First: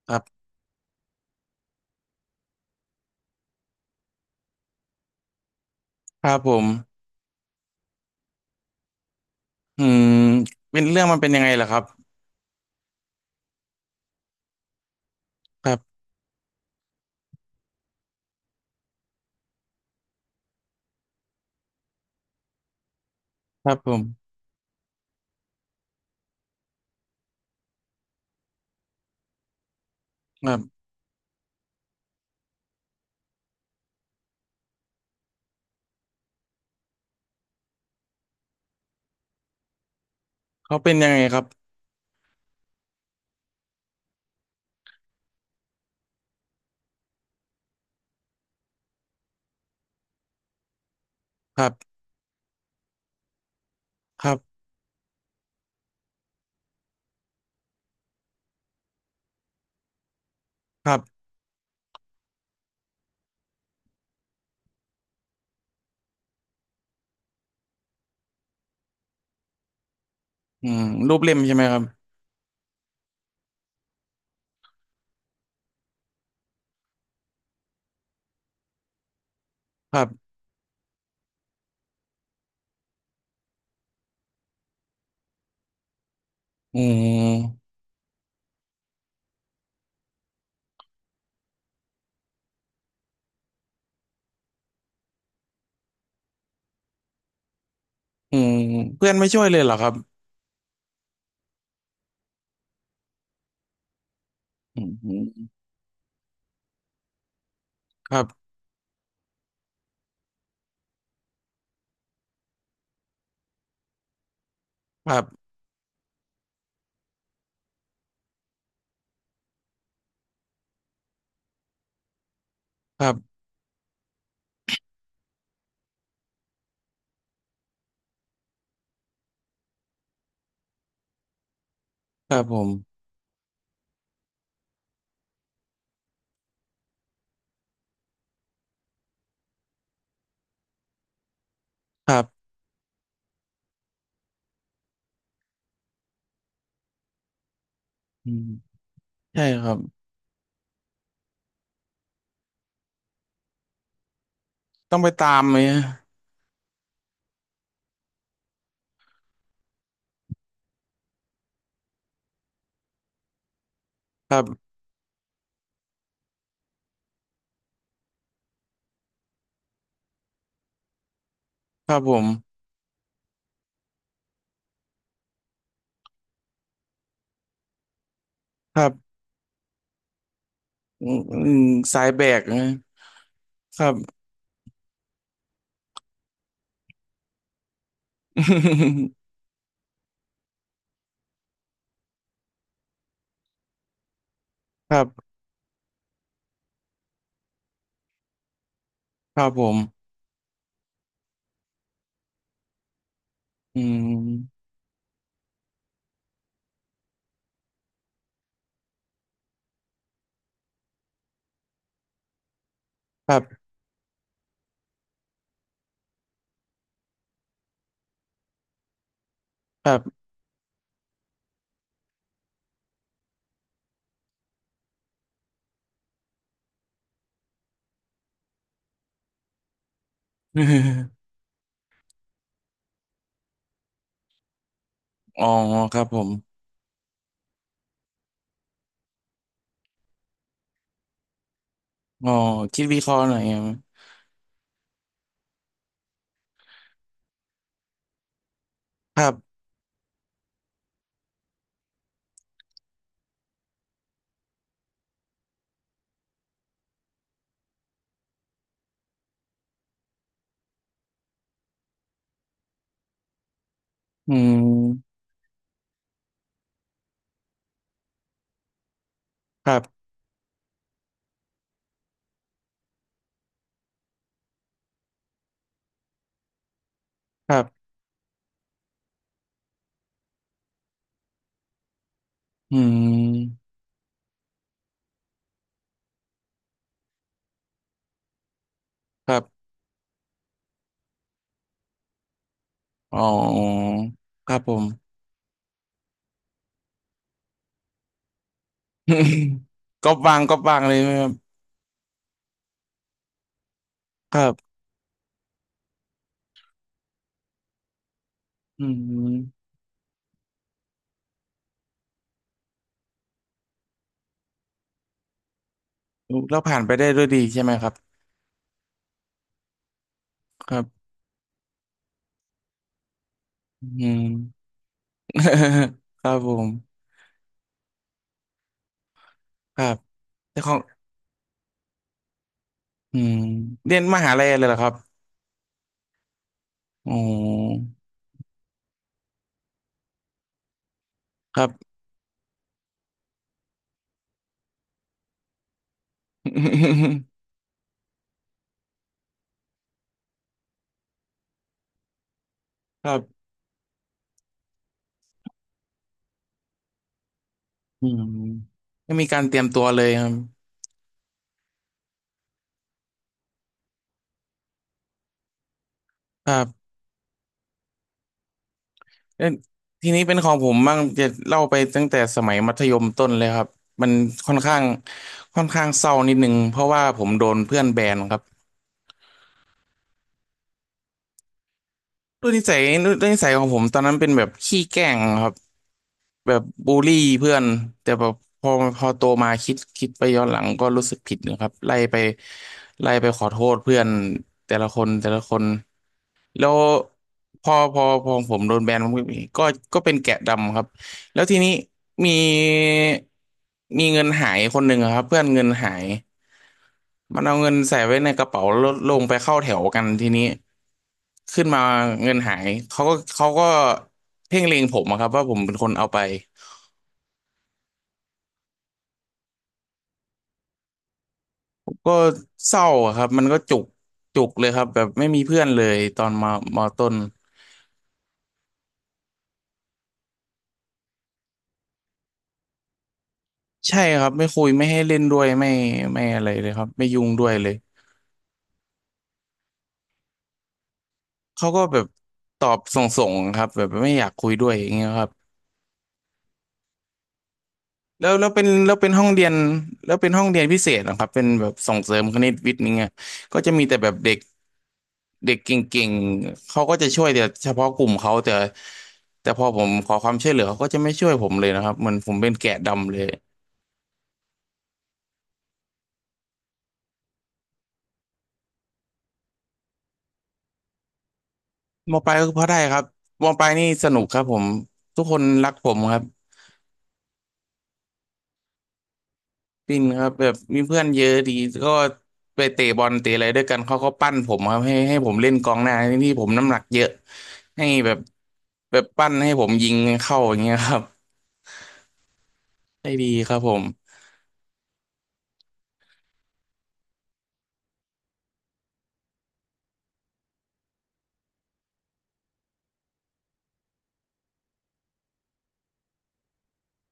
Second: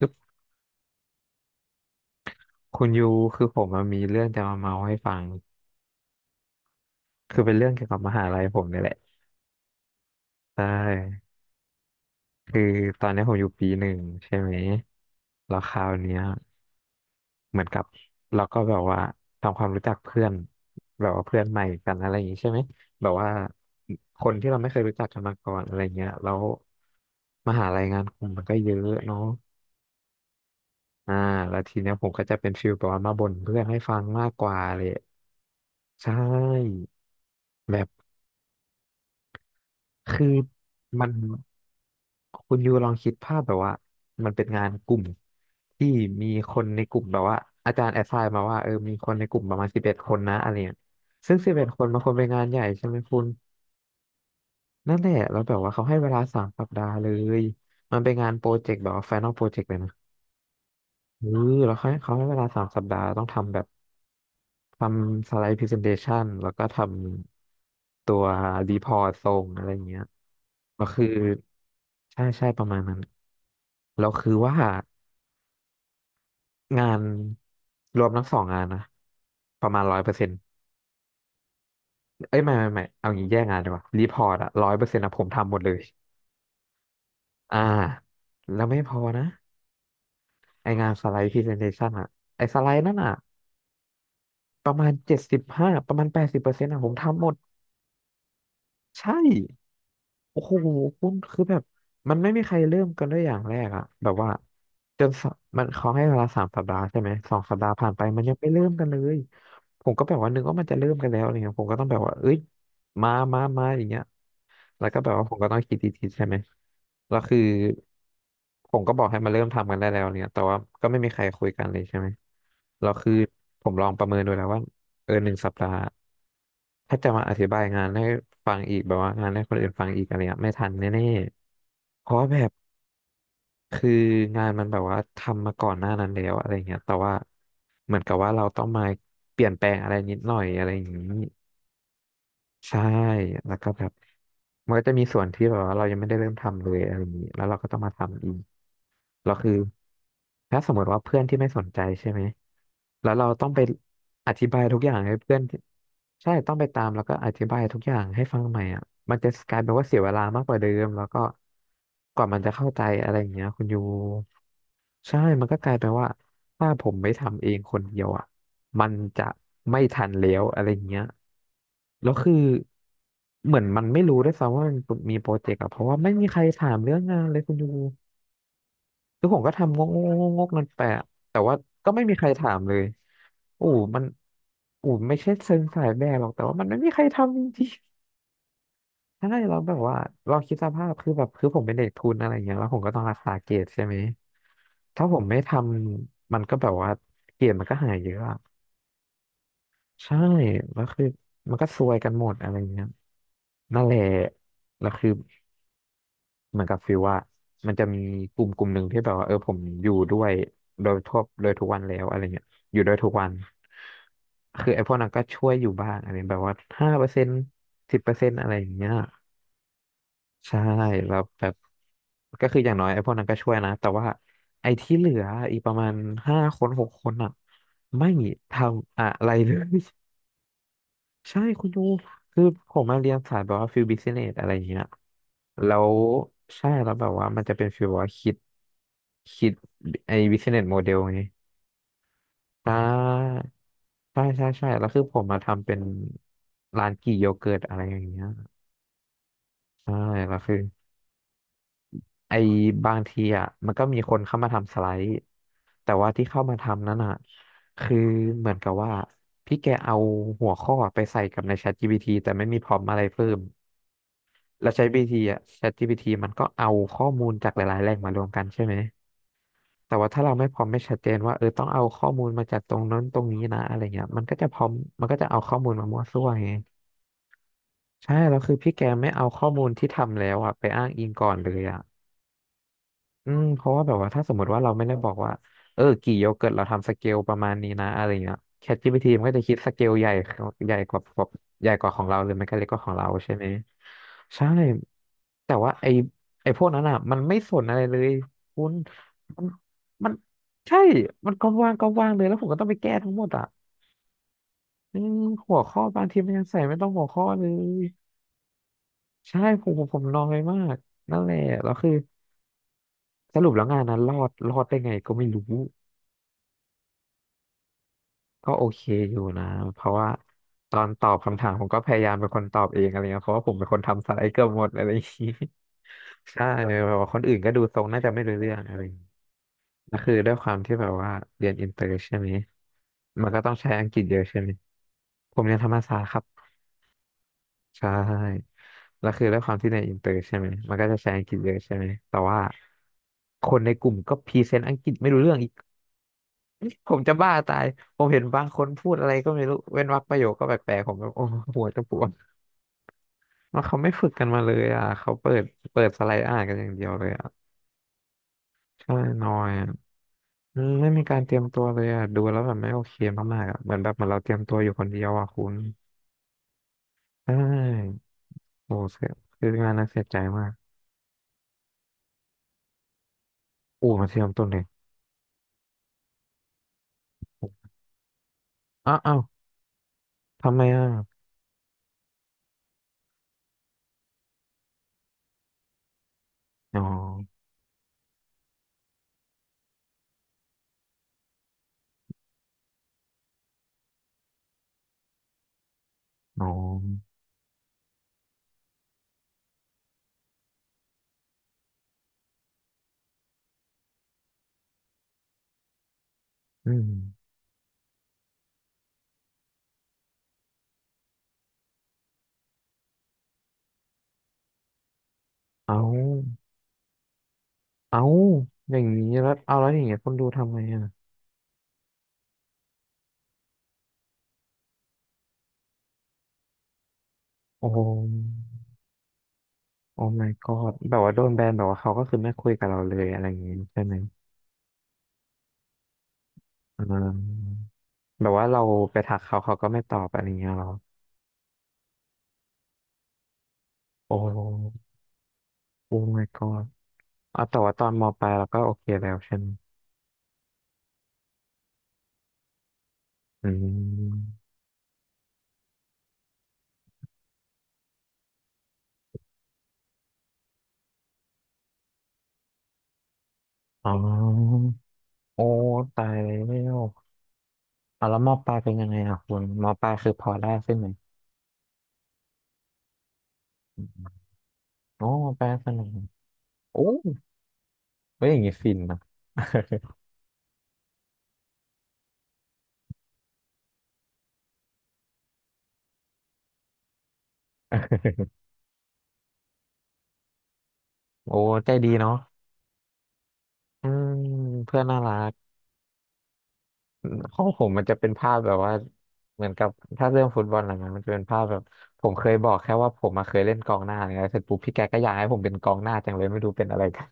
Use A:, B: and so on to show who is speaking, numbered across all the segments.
A: คื
B: ค
A: อ
B: รับ
A: คุณยูคือผมอะมีเรื่องจะมาเมาให้ฟัง
B: ครับผม
A: คือเป็นเรื่องเกี่ยวกับมหาลัยผมเนี่ยแหละ
B: อืม
A: ใช
B: เป็นเรื่องมัน
A: ่
B: เป็นยังไงล่ะครับ
A: คือตอนนี้ผมอยู่ปีหนึ่งใช่ไหมแล้ว
B: ค
A: ค
B: รั
A: ราว
B: บ
A: เนี้ยเหมือนกับเราก็แบบว่าทำความรู้จักเพื่อนแบบว่าเพื่อนใหม่กันอะไรอย่างงี้ใช่ไหมแบบว่า
B: ครับผม
A: คนที่เราไม่เคยรู้จักกันมาก่อนอะไรเงี้ยแล้วมหาลัยงานกลุ่มมันก็เยอะเนาะ
B: ครับ
A: อ่าแล้วทีเนี้ยผมก็จะเป็นฟิลแบบว่ามาบ่นเพื่อนให้ฟังมากกว่าเลยใช่ คือ
B: เขาเป็น
A: มั
B: ยั
A: น
B: งไงครับ
A: คุณยูลองคิดภาพแบบว่ามันเป็นงานกลุ่มที่มีคนในกลุ่มแบบว่าอาจารย์แอสไซน์มาว่าเออมีคนในกลุ่มประมาณสิบเอ็ดคนนะอะไรเงี้ยซึ่งสิบ
B: ค
A: เอ็
B: รั
A: ดคนมั
B: บ
A: นควรเป็นงานใหญ่ใช่ไหมคุณ
B: ครับ
A: นั่นแหละแล้วแบบว่าเขาให้เวลาสามสัปดาห์เลยมันเป็นงานโปรเจกต์แบบว่าไฟนอลโปรเจกต์เลยนะ
B: ครั
A: เอ
B: บ
A: อแล้วเขาให้เวลาสามสัปดาห์ต้องทำแบบทำสไลด์พรีเซนเทชันแล้วก็ทำตัวรีพอร์ตส่งอะไรเงี้ย
B: อืม
A: ก็คือ
B: รูปเล่มใช่ไหมครับ
A: ใช่ใช่ประมาณนั้นแล้วคือว่างานรวมทั้งสองงานนะประมาณ
B: ค
A: ร้อย
B: รั
A: เปอร์เซ็
B: บ
A: นต์เอ้ยไม่ไม่ไม่เอางี้แยกงานดีกว่ารีพอร์ตอะร้อยเปอร์เซ็นต์อะผมทำหมดเลย
B: อื
A: อ่า
B: ม
A: แล้วไม่พอนะไองานสไลด์พรีเซนเทชันอะไอสไลด์นั่นอะประมาณ75ประมาณ80%อะผมทำหมด
B: อืมเพื่อ
A: ใช่
B: นไม่ช่วยเลยเหรอครับ
A: โอ้โหคุณคือแบบมันไม่มีใครเริ่มกันด้วยอย่างแรกอะแบบว่า
B: อื
A: จนส
B: ม
A: มันเขาให้เวลาสามสัปดาห์ใช่ไหม2 สัปดาห์ผ่านไป
B: ค
A: มั
B: รั
A: นยัง
B: บ
A: ไม่เริ่มกันเลยผมก็แบบว่านึกว่ามันจะเริ่มกันแล้วอะไรเงี้ยผมก็ต้องแบบว่าเอ้ยมามามาอย่างเงี้ยแล้วก็แบ
B: ค
A: บ
B: รั
A: ว่าผมก็
B: บ
A: ต้องคิดดีๆใช่ไหมแล้วคือผมก็บอกให้มาเริ่มทำกันได้แล้วเนี่ยแต่ว่าก็ไม่มีใครคุยกันเลยใช่ไหมเรา
B: ครั
A: คือ
B: บ
A: ผมลองประเมินดูแล้วว่า เออ1 สัปดาห์ถ้าจะมาอธิบายงานให้ฟังอีกแบบว่างานให้คนอื่นฟังอีกอะไรเงี้ยไม่ทันแน่ๆเพราะ
B: ค
A: แบ
B: รับ
A: บ
B: ผม
A: คืองานมันแบบว่าทำมาก่อนหน้านั้นแล้วอะไรเงี้ยแต่ว่าเหมือนกับว่าเราต้องมาเปลี่ยนแปลงอะไรนิดหน่อยอะไรอย่างนี้
B: ครับ
A: ใช่แล้วก็แบบมันก็จะมีส่วนที่แบบว่าเรายังไม่ได้เริ่มทำเลยอะไรอย่างนี้แล้วเราก็ต้องมาทำ
B: อื
A: อีก
B: ม
A: เรา
B: ใช่
A: คือ
B: ครับ
A: ถ้าสมมติว่าเพื่อนที่ไม่สนใจใช่ไหมแล้วเราต้องไปอธิบายทุกอย่า
B: ต้อ
A: ง
B: งไป
A: ให้
B: ตา
A: เพื่อน
B: มไหม
A: ที่ใช่ต้องไปตามแล้วก็อธิบายทุกอย่างให้ฟังใหม่อ่ะมันจะกลายเป็นว่าเสียเวลามากกว่าเดิมแล้วก็กว่ามันจะเข้าใจอะไรอย่างเงี้ยคุณยู
B: ครับ
A: ใช่มันก็กลายเป็นว่าถ้าผมไม่ทำเองคนเดียวอ่ะมันจะไม่ทันแล้วอะไรอย่างเงี้ย
B: ครับ
A: แล้
B: ผ
A: วคือ
B: ม
A: เหมือนมันไม่รู้ด้วยซ้ำว่ามันมีโปรเจกต์อะเพราะว่าไม่มีใครถามเรื่องงานเลยคุณยู
B: ครับ
A: คือผมก็ทำงกงกงกงกนนแปะ
B: อืม
A: แต่
B: อื
A: ว่า
B: ม
A: ก็
B: สา
A: ไม่
B: ย
A: มีใค
B: แบ
A: ร
B: ก
A: ถา
B: นะ
A: มเลยอู๋
B: ครับ
A: มันอู๋ไม่ใช่เชิงสายแบกหรอกแต่ว่ามันไม่มีใครทำจริง ๆใช่เราแบบว่าเราคิดสภาพคือแบบคือผมเป็นเด็กทุนอะไรอย่างเงี้ยแล้วผมก็ต้องรักษาเกรดใช่ไหม
B: ครั
A: ถ้า
B: บ
A: ผมไม่ทำมันก็แบบว่าเกรดมันก็หายเยอะอะ
B: ครับผม
A: ใช่แล้วคือมันก็ซวยกันหมดอะไรเงี้ย
B: อื
A: นั่นแหละ
B: ม
A: แล้วคือ เหมือนกับฟิลว่ามันจะมีกลุ่มกลุ่มหนึ่งที่แบบว่าเออผมอยู่ด้วยโดยทุกวันแล้วอะไรเงี้ยอยู่ด้วยทุกวั
B: ค
A: น
B: รับ
A: คือไอ้พวกนั้นก็ช่วยอยู่บ้างอะไรแบบว่า5%สิบเปอร์เซ็นต์อะไรอย่างเงี้ย
B: ครับ
A: ใช่แล้วแบบก็คืออย่างน้อยไอ้พวกนั้นก็ช่วยนะแต่ว่าไอ้ที่เหลืออีกประมาณ5 คน6 คนอ่ะไม่ทำอะไรเลย ใช่คุณยูคือผมมาเรียนสายแบบว่าฟิลบิ n เนสอะไรอย่างเงี้ย
B: อ๋อ
A: แล้ว
B: ครับผม
A: ใช่แล้วแบบว่ามันจะเป็นฟิลว่าคิดไอ้บิสเนสโมเดลไง
B: อ๋อ
A: ใช
B: คิดวิเคราะห์หน่อ
A: ่
B: ยอะ
A: ใช่ใช่ใช่แล้วคือผมมาทำเป็นร้านกี่โยเกิร์ตอะไรอย่างเงี้ย
B: ครับ
A: ใช่แล้วคือไอ้บางทีอ่ะมันก็มีคนเข้ามาทำสไลด์แต่ว่าที่เข้ามาทำนั้นอ่ะคือเหมือนกับว่าพี่แกเอาหัวข้อไปใส่กับใน ChatGPT แต่ไม่มีพรอมอะไรเพิ่ม
B: อื
A: เราใช้ g t
B: ม
A: อ่ะ ChatGPT มันก็เอาข้อมูลจากหลายๆแหล่งมารวมกันใช่ไหม
B: ครั
A: แต่
B: บ
A: ว่าถ้าเราไม่พร้อมไม่ชัดเจนว่าเออต้องเอาข้อมูลมาจากตรงนั้นตรงนี้นะอะไรเงี้ยมันก็จะเอาข้อมูลมามั่วซั่วไง
B: ครับ
A: ใช่แล้วคือพี่แกไม่เอาข้อมูลที่ทำแล้วอ่ะไปอ้างอิงก่อนเลยอ่ะ
B: อื
A: อืมเพ
B: ม
A: ราะว่าแบบว่าถ้าสมมติว่าเราไม่ได้บอกว่าเออกี่โยเกิร์ตเราทำสเกลประมาณนี้นะอะไรเงี้ย ChatGPT มัน
B: ค
A: ก็
B: รั
A: จะคิด
B: บ
A: สเกลใหญ่ใหญ่กว่าใหญ่กว่าของเราหรือไม่ก็เล็กกว่าของเรา
B: อ๋อ
A: ใช่ไหมใช่
B: ครับผม
A: แต่ว่าไอพวกนั้นอ่ะมันไม่สนอะไรเลยคุณมัน มั
B: ก็
A: น
B: บางก็บา
A: ใช่
B: งเลยไหมครั
A: มั
B: บ
A: นก็ว่างก็ว่างเลยแล้วผมก็ต้องไปแก้ทั้งหมดอ่ะ
B: ครับ
A: อืมหัวข้อบางทีมันยังใส่ไม่ต้องหัวข้อเลย
B: อื
A: ใช่ผ
B: ม
A: มผมผมนอยมากนั่นแหละแล้วคือสรุปแล้วงานนั้นรอดได้ไงก็ไม่รู้
B: แล้วผ่านไปได้ด้วยดีใช่ไหมครับ
A: ก็โอเคอยู่นะเพราะว่า
B: ค
A: ตอ
B: รั
A: นต
B: บ
A: อบคำถามผมก็พยายามเป็นคนตอบเองอะไรเงี้ยเพราะว่าผมเป็นคน
B: อื
A: ทำสไล
B: ม
A: ด์เกือบหมดอะไรอย่างงี้
B: ค รับ
A: ใช่
B: ผ
A: แบบ
B: ม
A: ว่าคนอื่นก็ดูทรงน่าจะไม่รู้เรื่องอะไรอย่างงี้
B: ครั
A: ก็
B: บ
A: คือด้วยความ
B: แต่ข
A: ที่
B: อง
A: แบบว่าเรียนอินเตอร์ใช่ไหม
B: อื
A: มัน
B: ม
A: ก็ต้องใช้อังก
B: เรี
A: ฤ
B: ยน
A: ษเย
B: ม
A: อะ
B: หา
A: ใช่
B: ลั
A: ไห
B: ย
A: ม
B: เลยเหรอครับ
A: ผมเรียนธรรมศาสตร์ครับ
B: อ๋อ
A: ใช่แล้วคือด้วยความที่ในอินเตอร์ใช่ไหมมันก็จะใช้อังกฤษเย
B: ค
A: อะ
B: รับ
A: ใช่ไหมแต่ว่าคนในกลุ่มก็พรีเซนต์อังกฤษไม่รู้เรื่องอีก ผมจะ บ้าตายผมเห็นบางคนพูดอะไรก็ไม่รู้เว้นวรรคประโยคก็แปลกๆผมแบบโอ้โหหัวจะปวด
B: ครับ
A: แล้วเขาไม่ฝึกกันมาเลยอ่ะเขาเปิดสไลด์อ่านกันอย่างเดียวเลยอ่ะ
B: อืม
A: ใช่
B: ไม่มี
A: น้อ
B: การ
A: ย
B: เตรีย
A: อะ
B: มตัวเลยค
A: อืมไม่มีการเตรียมตัวเลยอ่ะ ดูแล้วแบบไม่โอเคมากๆอ่ะเหมือนเราเตรียมตัวอยู่คนเดียวอ่ะคุณ
B: รับ
A: ใช่โอ้เสีย
B: เอ้
A: คื
B: ย
A: องานนั้นเสีย
B: ที
A: ใจ
B: นี้เป็น
A: มา
B: ข
A: ก
B: องผมบ้างจะเล่าไปตั้งแต่สมัยมัธยมต้นเลยครับ
A: อู้มา
B: มัน
A: เทียมต้น
B: ค่อ
A: เล
B: น
A: ย
B: ข้างค่อนข้างเศร้านิดนึงเพราะว่าผมโดนเพื่อนแบนครับ
A: อ้าวอ้าวทำไมอ่ะ
B: ด้วยนิสัยด้วยนิสัยของผมตอนนั้นเป็นแบบขี้แกล้งครับแบบ
A: อ๋อ
B: บูลลี่เพื่อนแต่แบบพอพอโตมาคิดไปย้อนหลังก็รู้สึกผิดนะครับไล่ไปขอโทษเพื่อนแต่ละคนแต่ละคน
A: อ๋อ
B: แล้วพอผมโดนแบนผมก็ก็เป็นแกะดำครับแล้วทีนี้มีมีเงินหายคนหนึ่งอะครับเพื่อนเงินหาย
A: อืม
B: มันเอาเงินใส่ไว้ในกระเป๋าแล้วลงไปเข้าแถวกันทีนี้ขึ้นมาเงินหายเขาก็เพ่งเล็งผมอะครับว่าผมเป็น
A: เอา
B: คนเอาไป
A: เอาอย่างนี้แล้วเอาแล้วอย่างเงี้ยคนดูทำไงอ่ะ
B: ก็เศร้าอะครับมันก็จุกเลยครับแบบไม่มีเพื่อนเลยตอนมามอต้น
A: โอ้โห โอ้ my god แบบว่าโดนแบนแบบว่าเขาก็คือไม่คุยกับเราเลยอะไรอย่างงี้ใช่ไหม
B: ใช่ครับไม่คุยไม่ให้เล่นด้วยไม่อะไรเลยค
A: อ่
B: รับไม่ยุ่งด้วย
A: า
B: เลย
A: แบบว่าเราไปทักเขาเขาก็ไม่ตอบอะไรเงี้ยเหรอ
B: เขาก็แบบตอบส่งๆครับแบบ
A: โอ
B: ไม่อยากคุยด้วย
A: ้
B: อย่างเงี้ยครับ
A: โอ้ my god อ่ะแต่ว่าตอนมป
B: แล้
A: ลาย
B: ว
A: เรา
B: แล้ว
A: ก็
B: เป็น
A: โอเค
B: แล้วเป็
A: แล้
B: น
A: ว
B: ห้อง
A: ใช่
B: เรี
A: ไหม
B: ยนแล้วเป็นห้องเรียนพิเศษนะครับเป็นแบบส่งเสริมคณิตวิทย์นี่างเงี้
A: อื
B: ก็จะมีแต่แบบเด็
A: ม
B: กเด็กเก่งๆเขาก็จะช่วยแต่เฉพาะกลุ่มเขาแต่พอผมขอความช่วยเหลือเขาก็จะไม่ช่วยผมเลยนะครับเหมือนผมเป็นแกะดำเลย
A: อ๋อโอ้ตายแล้วอ่ะแล้วมปลายเป็นยังไงอ่ะคุณมปลายคือพอได้ใช่ไหม
B: มปลายก็พอได้ครับมปลายนี่สนุกครับผม
A: โอ้
B: ทุ
A: ม
B: กค
A: ป
B: น
A: ลายส
B: รัก
A: นุ
B: ผ
A: ก
B: มครับ
A: โอ้เฮ้ยอย่างงี้ฟินนะ
B: ปินครับแบบมีเพื่อนเยอะดีก็ไปเตะบอลเตะอะไรด้วยกันเขาก็ปั้นผมครับให้ผมเล่นกองหน้าที่ผมน้ำหนักเยอะให้แบบ แบบปั้นให้ผมยิงเข้าอย่างเงี้ยครับ
A: โอ้ใจดีเนาะ
B: ได้ดีครับผม
A: อืมเพื่อนน่ารัก ห้องผมมันจะเป็นภาพแบบว่าเหมือนกับถ้าเรื่องฟุตบอลอะไรเงี้ยมันจะเป็นภาพแบบผมเคยบอกแค่ว่าผมมาเคยเล่นกองหน้าเนี่ย้เสร็จปุ๊บพี่แกก็อยากให้ผมเป็นกองหน้าจังเลยไม่รู้เป็นอะไรกัน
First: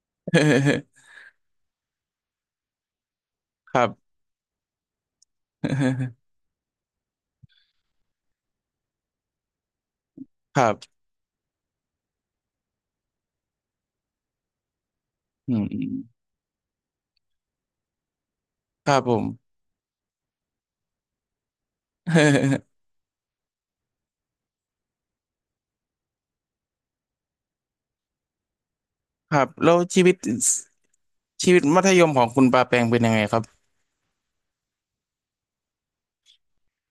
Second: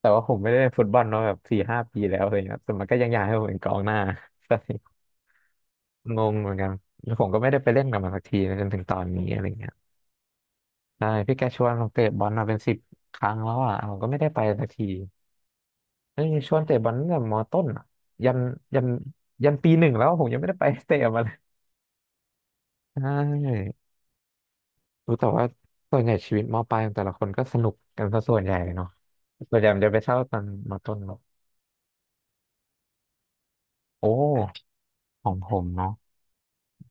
A: แต่ว่าผมไม่ได้เล่นฟุตบอล มาแบบ4-5 ปีแล้วอะไรเงี้ยแต่มันก็ยังอยากให้ผมเป็นก
B: ค
A: อง
B: รั
A: ห
B: บ
A: น้า ใช่ งงเหมือนกันแล้วผมก็ไม่ได้ไปเล่นกับมันสักทีนะจนถึงตอนนี้อะไรเงี้ย
B: ครับ
A: ใช่พี่แกชวนผมเตะบอลมาเป็น10 ครั้งแล้วอ่ะผมก็ไม่ได้ไปสักที
B: อืม
A: เอ้ยชวนเตะบอลตั้งแต่มต้นอะยันยัน
B: ครับผม
A: ยันปีหนึ่งแล้วผมยังไม่ได้ไป เตะมาเลย ใช่รู้แต่ว่าส่วนใหญ่ชีวิตมปลายของแต่ละคนก็สนุกกันซะส่วนใหญ่เนาะ
B: ครับ
A: ส่วนใหญ่
B: แล้ว
A: มันจะไป
B: ชีวิ
A: เศ่า
B: ต
A: ตอนมต้นหรอก
B: ชีวิตมัธยมของคุณปาแปงเป็นยังไงครับ
A: โอ้ของผมเนาะ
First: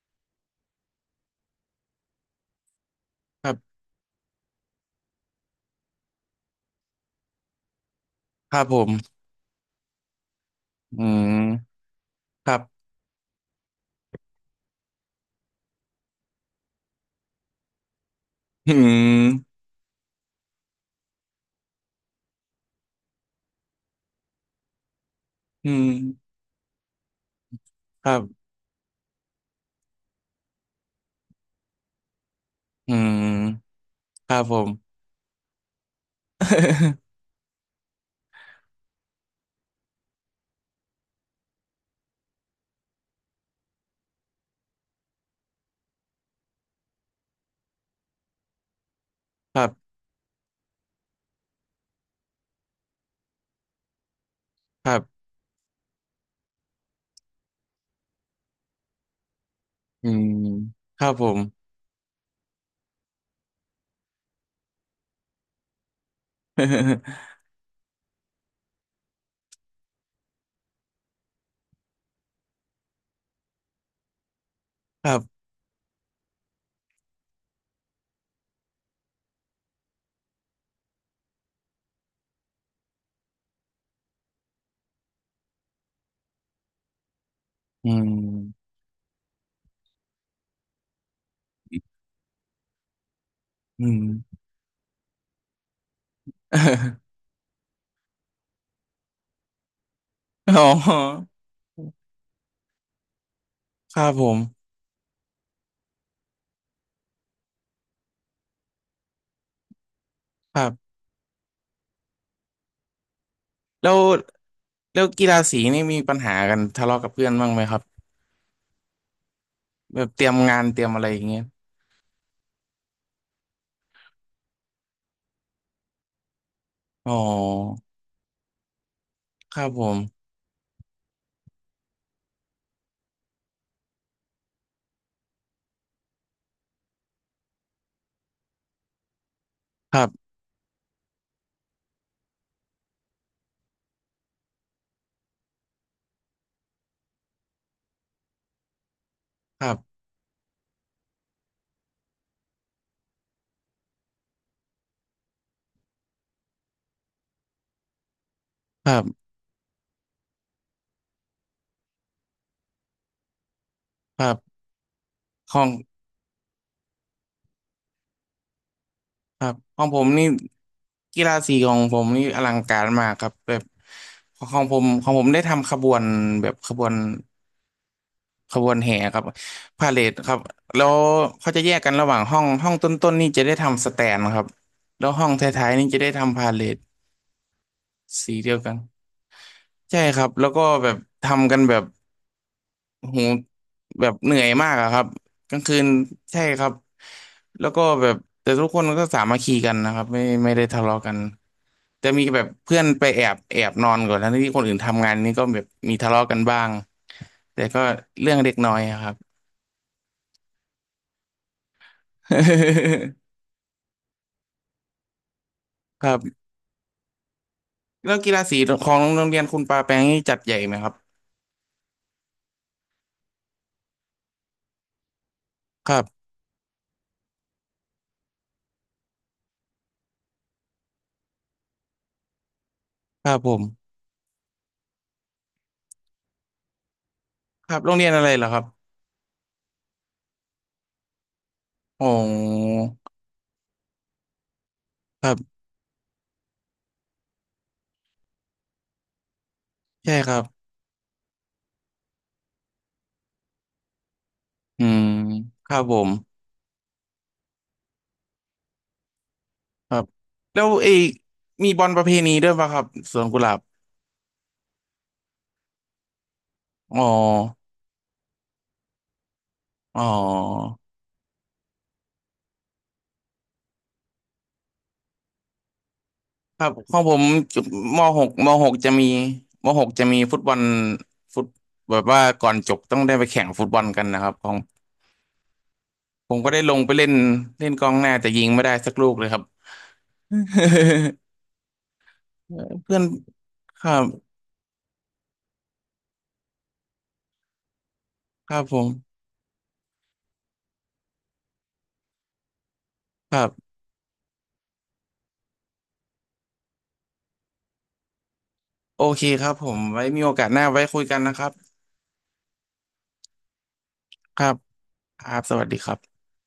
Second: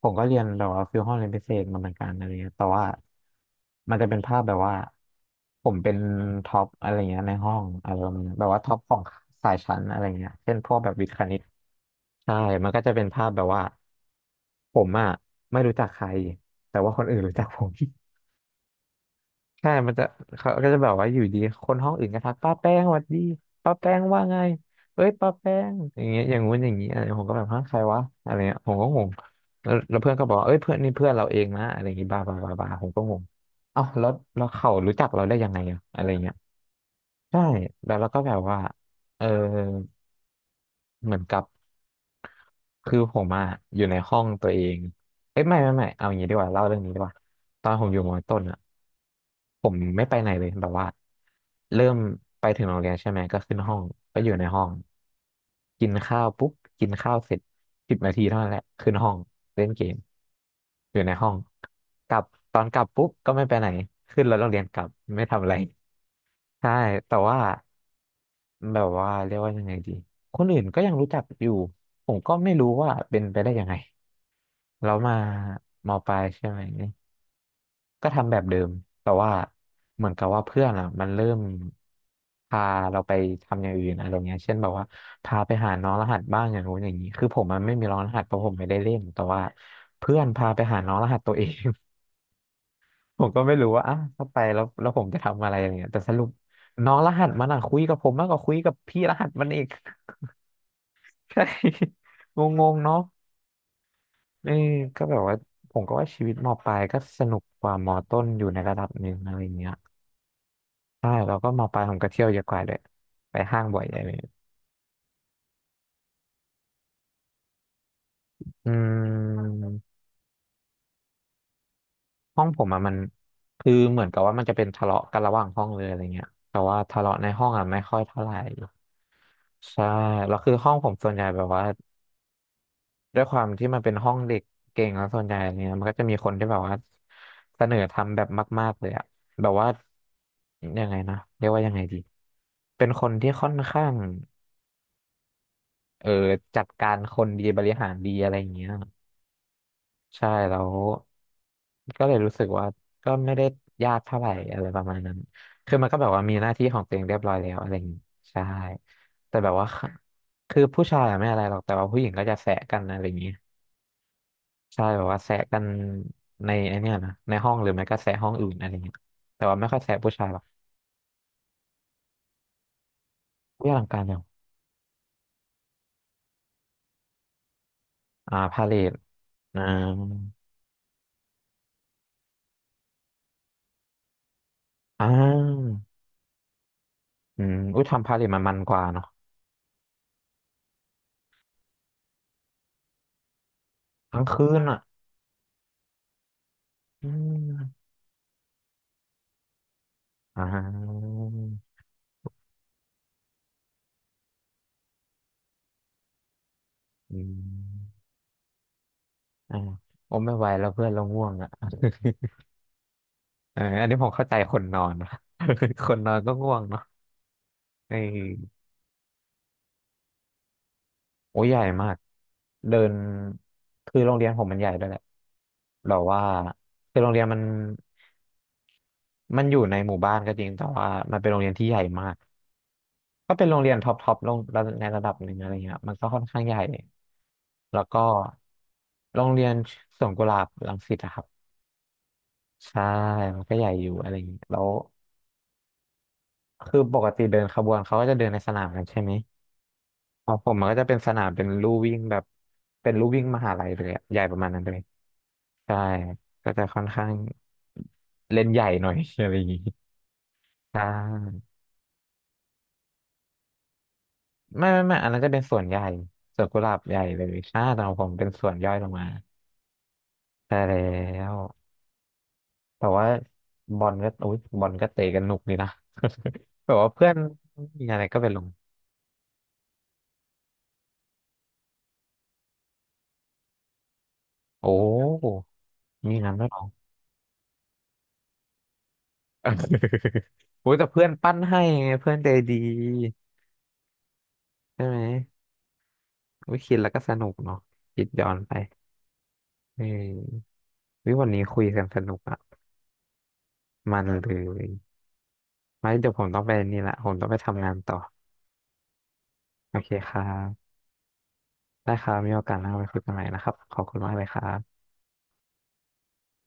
A: ผมก็เรียนแบบว่าฟิลห้องเรียนพิเศษมาเหมือนกันอะไรเงี้ยแต่ว่า
B: ครับ
A: มันจะเป็นภาพแบบว่าผมเป็นท็อปอะไรเงี้ยในห้องอารมณ์แบบ
B: ค
A: ว่า
B: รับ
A: ท็อ
B: ผ
A: ป
B: ม
A: ของสายชั้นอะไรเงี้ยเช่นพวกแบบ
B: อื
A: วิทย์คณิต
B: ม
A: ใช่
B: ครั
A: มันก็
B: บ
A: จะเป็นภาพแบบว่าผมอ่ะไม่รู้จักใครแต่ว่าคนอื่นรู้จักผม
B: อืม
A: ใช่มันจะเขาก็จะแบบว่าอยู่ดีคนห้องอื่นก็ทักป้าแป้งสวัสดีป้าแป้งว่าไงเอ้ยป้าแป้
B: อื
A: ง
B: ม
A: อย่างเงี้ยอย่างงู้นอย่างงี้อะไรผมก็แบบฮะใครวะ
B: ครั
A: อะไร
B: บ
A: เงี้ยผมก็งงแล้วเพื่อนก็บอกว่าเอ้ยเพื่อนนี่เพื่อนเราเองนะอะไรอย่างงี้บ้าบ้าบ้าบ้าผม
B: อื
A: ก็งง
B: ม
A: เอ้าแล้ว
B: ครั
A: แล้
B: บ
A: ว
B: ผ
A: เขา
B: ม
A: รู้จักเราได้ยังไงอะอะไรเงี้ยใช่แล้วเราก็แบบว่าเออเหมือนกับ คือผมอะอยู่ในห้องตัวเองเอ้ยไม่เอาอย่างนี้ดีกว่าเล่าเรื่องนี้ดีกว่าตอนผมอยู่มอต้นอะ
B: ค
A: ผ
B: รั
A: ม
B: บ
A: ไม่ไปไหนเลยแบบว่าเริ่มไปถึงโรงเรียนใช่ไหมก็ขึ้นห้องก็อยู่ในห้อง
B: ครับ
A: กินข้าวปุ๊บกินข้าวเสร็จ10 นาทีเท่านั้นแหละขึ้นห้องเล่นเกม
B: อืม
A: อ
B: ค
A: ยู่
B: รั
A: ใน
B: บผ
A: ห้อง
B: ม
A: กลับตอนกลับปุ๊บก็ไม่ไปไหนขึ้นรถโรงเรียนกลับไม่ทำอะไรใช่แต่ว่า แบบว่าเรียกว่ายังไงดี คนอื่นก็ยังรู้จักอยู่ผมก็ไม่รู้ว่าเป็นไปได้ยังไงแล้ว
B: ครั
A: มา
B: บ
A: มปลายใช่ไหมก็ทำแบบเดิมแต่ว่าเหมือนกับว่าเพื่อนอ่ะมันเริ่มพาเราไปทำอย่างอื่นอะไรเงี้ยเช่นแบบว่าพาไปหาน้องรหัสบ้างอย่างนู้นอย่างนี้คือผมมันไม่มี
B: อื
A: น้องรหัสเพราะผมไม่
B: ม
A: ได้เล่นแต่ว่าเพื่อนพาไปหาน้องรหัสตัวเอง ผมก็ไม่รู้ว่า
B: อื
A: อ่ะถ้าไป
B: ม
A: แล้วแล้วผมจะทำอะไรอะไรเงี้ยแต่สรุปน้องรหั สมันอ่ะคุยกับผมมากกว่าคุยกับพี่รหัสมันอีก
B: อ๋อ
A: ใช่งงๆเนาะ
B: ครับผม
A: เออก็แบบว่าผมก็ว่าชีวิตมปลายก็สนุกกว่ามต้นอยู่ในระดับหนึ่งอะไรอย่างเงี้ย
B: ครับ
A: ใช่แล้วก็มปลายผมก็เที่ยวเยอะกว่าเลยไปห้างบ่อย
B: แล้
A: อะไร
B: ว
A: อย่างเงี้ย
B: แล้วกีฬาสีนี่มีปัญหากันทะเลาะกับเพื่อนบ้างไหมครับ
A: อืม
B: แบบเตรียมงานเตรียมอะไรอย่างเงี้ย
A: ห้องผมอะมันคือเหมือนกับว่ามันจะเป็นทะเลาะกันระหว่างห้องเลยอะไรเงี้ยแต่ว่าทะ
B: อ๋อ
A: เลาะในห้องอะไม่ค่อยเท่าไหร่
B: ครับผ
A: ใช่
B: ม
A: แล้วคือห้องผมส่วนใหญ่แบบว่า ด้วยความที่มันเป็นห้องเด็กเก่งแล้วส่วนใหญ่เนี่ยมันก็จะมีคนที่แบบว่าเสนอทำแบบมากๆเลยอะแบบว่า
B: ครับ
A: ยังไงนะเรียกว่ายังไงดีเป็นคนที่ค่อนข้างเออจัดการคนดีบริหารดีอะไรอย่างเงี้ย
B: ครับ
A: ใช่แล้วก็เลยรู้สึกว่าก็ไม่ได้ยากเท่าไหร่อะไรประมาณนั้นคือมันก็แบบว่ามีหน้าที่ของตัวเองเรียบร้อยแล้วอะไรอย่างงี้ใช่
B: ครับ
A: แต่แบบว่าคะคือผู้ชายอะไม่อะไรหรอกแต่ว่าผู้หญิงก็จะแสะกันอะไรอย่างงี้
B: ครับ
A: ใช่แบบว่าแซะ
B: ข
A: กั
B: อ
A: น
B: ง
A: ในไอเนี่ยนะในห้องหรือไม่ก็แซะห้องอื่นอะไรเงี้ย
B: ค
A: แต่
B: รั
A: ว่า
B: บ
A: ไม่ค่
B: ข
A: อย
B: อง
A: แซะ
B: ผม
A: ผู้ชา
B: นี่
A: ยหรอก
B: กีฬาสีของผมนี่อลังการมากครับแบบ
A: อุ้ยอลังการจัง
B: ของผมได้ทำขบวนแบบขบวน
A: อ่า
B: ข
A: พา
B: บ
A: เล
B: วน
A: ท
B: แห่ครับ
A: อ่า
B: พาเหรดครับแล้วเขาจะแยกกันระหว่างห้องห้องต้นๆนี่จะได้ทำสแตนครับแล้
A: อ่า
B: วห้องท้ายๆนี่จะได้ทำพาเหรด
A: อืมอุ้ยทำพาเลท
B: สี
A: มัน
B: เดี
A: มั
B: ย
A: น
B: ว
A: ก
B: กัน
A: ว่าเนาะ
B: ใช่ครับแล้วก็แบบทำกันแบบ โอ้โหแบบ
A: ทั้ง
B: เหนื่
A: คื
B: อย
A: น
B: มาก
A: อ่ะ
B: อะครับกลางคืนใช่ครับ
A: อื
B: แล้ว
A: ม
B: ก็แบบแต่ทุกคนก็สามัคคีกันนะครับไม่
A: อ่
B: ไม่ได้ทะเลาะ
A: า
B: กันจะมีแบบเพื่อนไปแอบนอนก่อนทั้งที่คนอื่นทำงานนี่ก็แบบมีทะเลาะกันบ้าง
A: อื
B: แต่ก็
A: ม
B: เรื่องเล็กน้อยอะครับ
A: อ่าผมไม่ไหวแล้วเพื่อนเราง่วงอ่ะ เอออันนี้ผมเข้าใจคนนอนนะ คน
B: ค
A: นอ
B: รั
A: น
B: บ
A: ก็ง่วงเนาะเ
B: แล้วกีฬาสี
A: ออ
B: ของโรงเรียนคุณปาแปงนี่จัดใหญ่ไหมครับ
A: โอ้ยใหญ่มากเดินคือโรงเรียนผมมันใหญ่ด้วยแหละ
B: ค
A: แบ
B: รั
A: บว่า
B: บ
A: คือโรงเรียนมันอยู่ในหมู่บ้านก็จริงแต่ว่ามันเป็นโรงเรียนที่ใหญ่มาก
B: ค
A: ก็
B: รับ
A: เป็น
B: ผ
A: โรงเรียนท็อ
B: ม
A: ปท็อปลงระดับในระดับหนึ่งอะไรเงี้ยมันก็ค่อนข้างใหญ่
B: ครั
A: แล้
B: บ
A: ว
B: โรง
A: ก็
B: เรียนอะไรเหรอครับ
A: โรงเรียนสวนกุหลาบรังสิตอะครับ
B: โอ้
A: ใช่มันก็ใหญ่อยู่อะไรอย่างนี้แล้ว
B: ครับ
A: คือปกติเดินขบวนเขาก็จะเดินในสนามกันใช่ไหม
B: ใช่
A: ข
B: ค
A: อง
B: รับ
A: ผมมันก็จะเป็นสนามเป็นลู่วิ่งแบบเป็นลู่วิ่งมหาลัยเลยอะใหญ่ประมาณนั้นเลย
B: อืมค
A: ใช่
B: รับผม
A: ก็จะค่อนข้างเล่นใหญ่หน่อย อะไรอย่างงี้
B: ครับแล้ว
A: ใช
B: เอย
A: ่
B: มีบอลประเพณีด้วยป่ะครับสวนกุหลาบ
A: ไม่อันนั้นจะเป็นส่วนใหญ่ส่วนกุหลาบให
B: อ๋อ
A: ญ่เลยใช่แต่ของผมเป็นส่วนย่อยลงมา
B: อ๋
A: ใช่
B: อ
A: แล้วแต่ว่าบอลก็อุ๊ยบอลก็เตะกันหนุกดีนะ
B: ค รั
A: แบ
B: บ
A: บว่า
B: ของ
A: เพื่อ
B: ผ
A: น
B: ม
A: มีอะ
B: ม
A: ไรก็
B: ห
A: ไป
B: ก
A: ลง
B: มหกจะมีมหกจะมีฟุตบอลฟุตแบบว่าก่อนจบต้องได้ไปแข่งฟุตบอลกันนะครับของ
A: โอ้มี
B: ผ
A: งั้น
B: ม
A: ด้วย
B: ก็
A: เหร
B: ได้
A: อ
B: ลงไปเล่นเล่นกองหน้าแต่ยิงไม่ได้สักลูกเลยครับ
A: โอ้ ยแต่เพื่อนปั้น ให้ไงเพื่อนใจ
B: เอ
A: ดี
B: อเพื่อนครับ
A: ใช่ไหมอุ้ยคิดแล้วก็สนุกเนาะคิดย้อน
B: ค
A: ไป
B: รับผม
A: เออวิวันนี้คุยกันสนุกอะ
B: ครับ
A: มันเลยไว้เดี๋ยวผมต้องไปนี่ละผมต้องไปทำงานต่อ
B: โอเคครับผ
A: โอ
B: ม
A: เค
B: ไว้
A: ครั
B: มีโอกาสหน้า
A: บ
B: ไว้คุยกันนะครับ
A: ได้ครับมีโอกาสหน้าไปคุยกันใหม่นะครับขอบคุณมากเลยค
B: ค
A: รั
B: รับ
A: บ
B: ครับสวัสดีครับ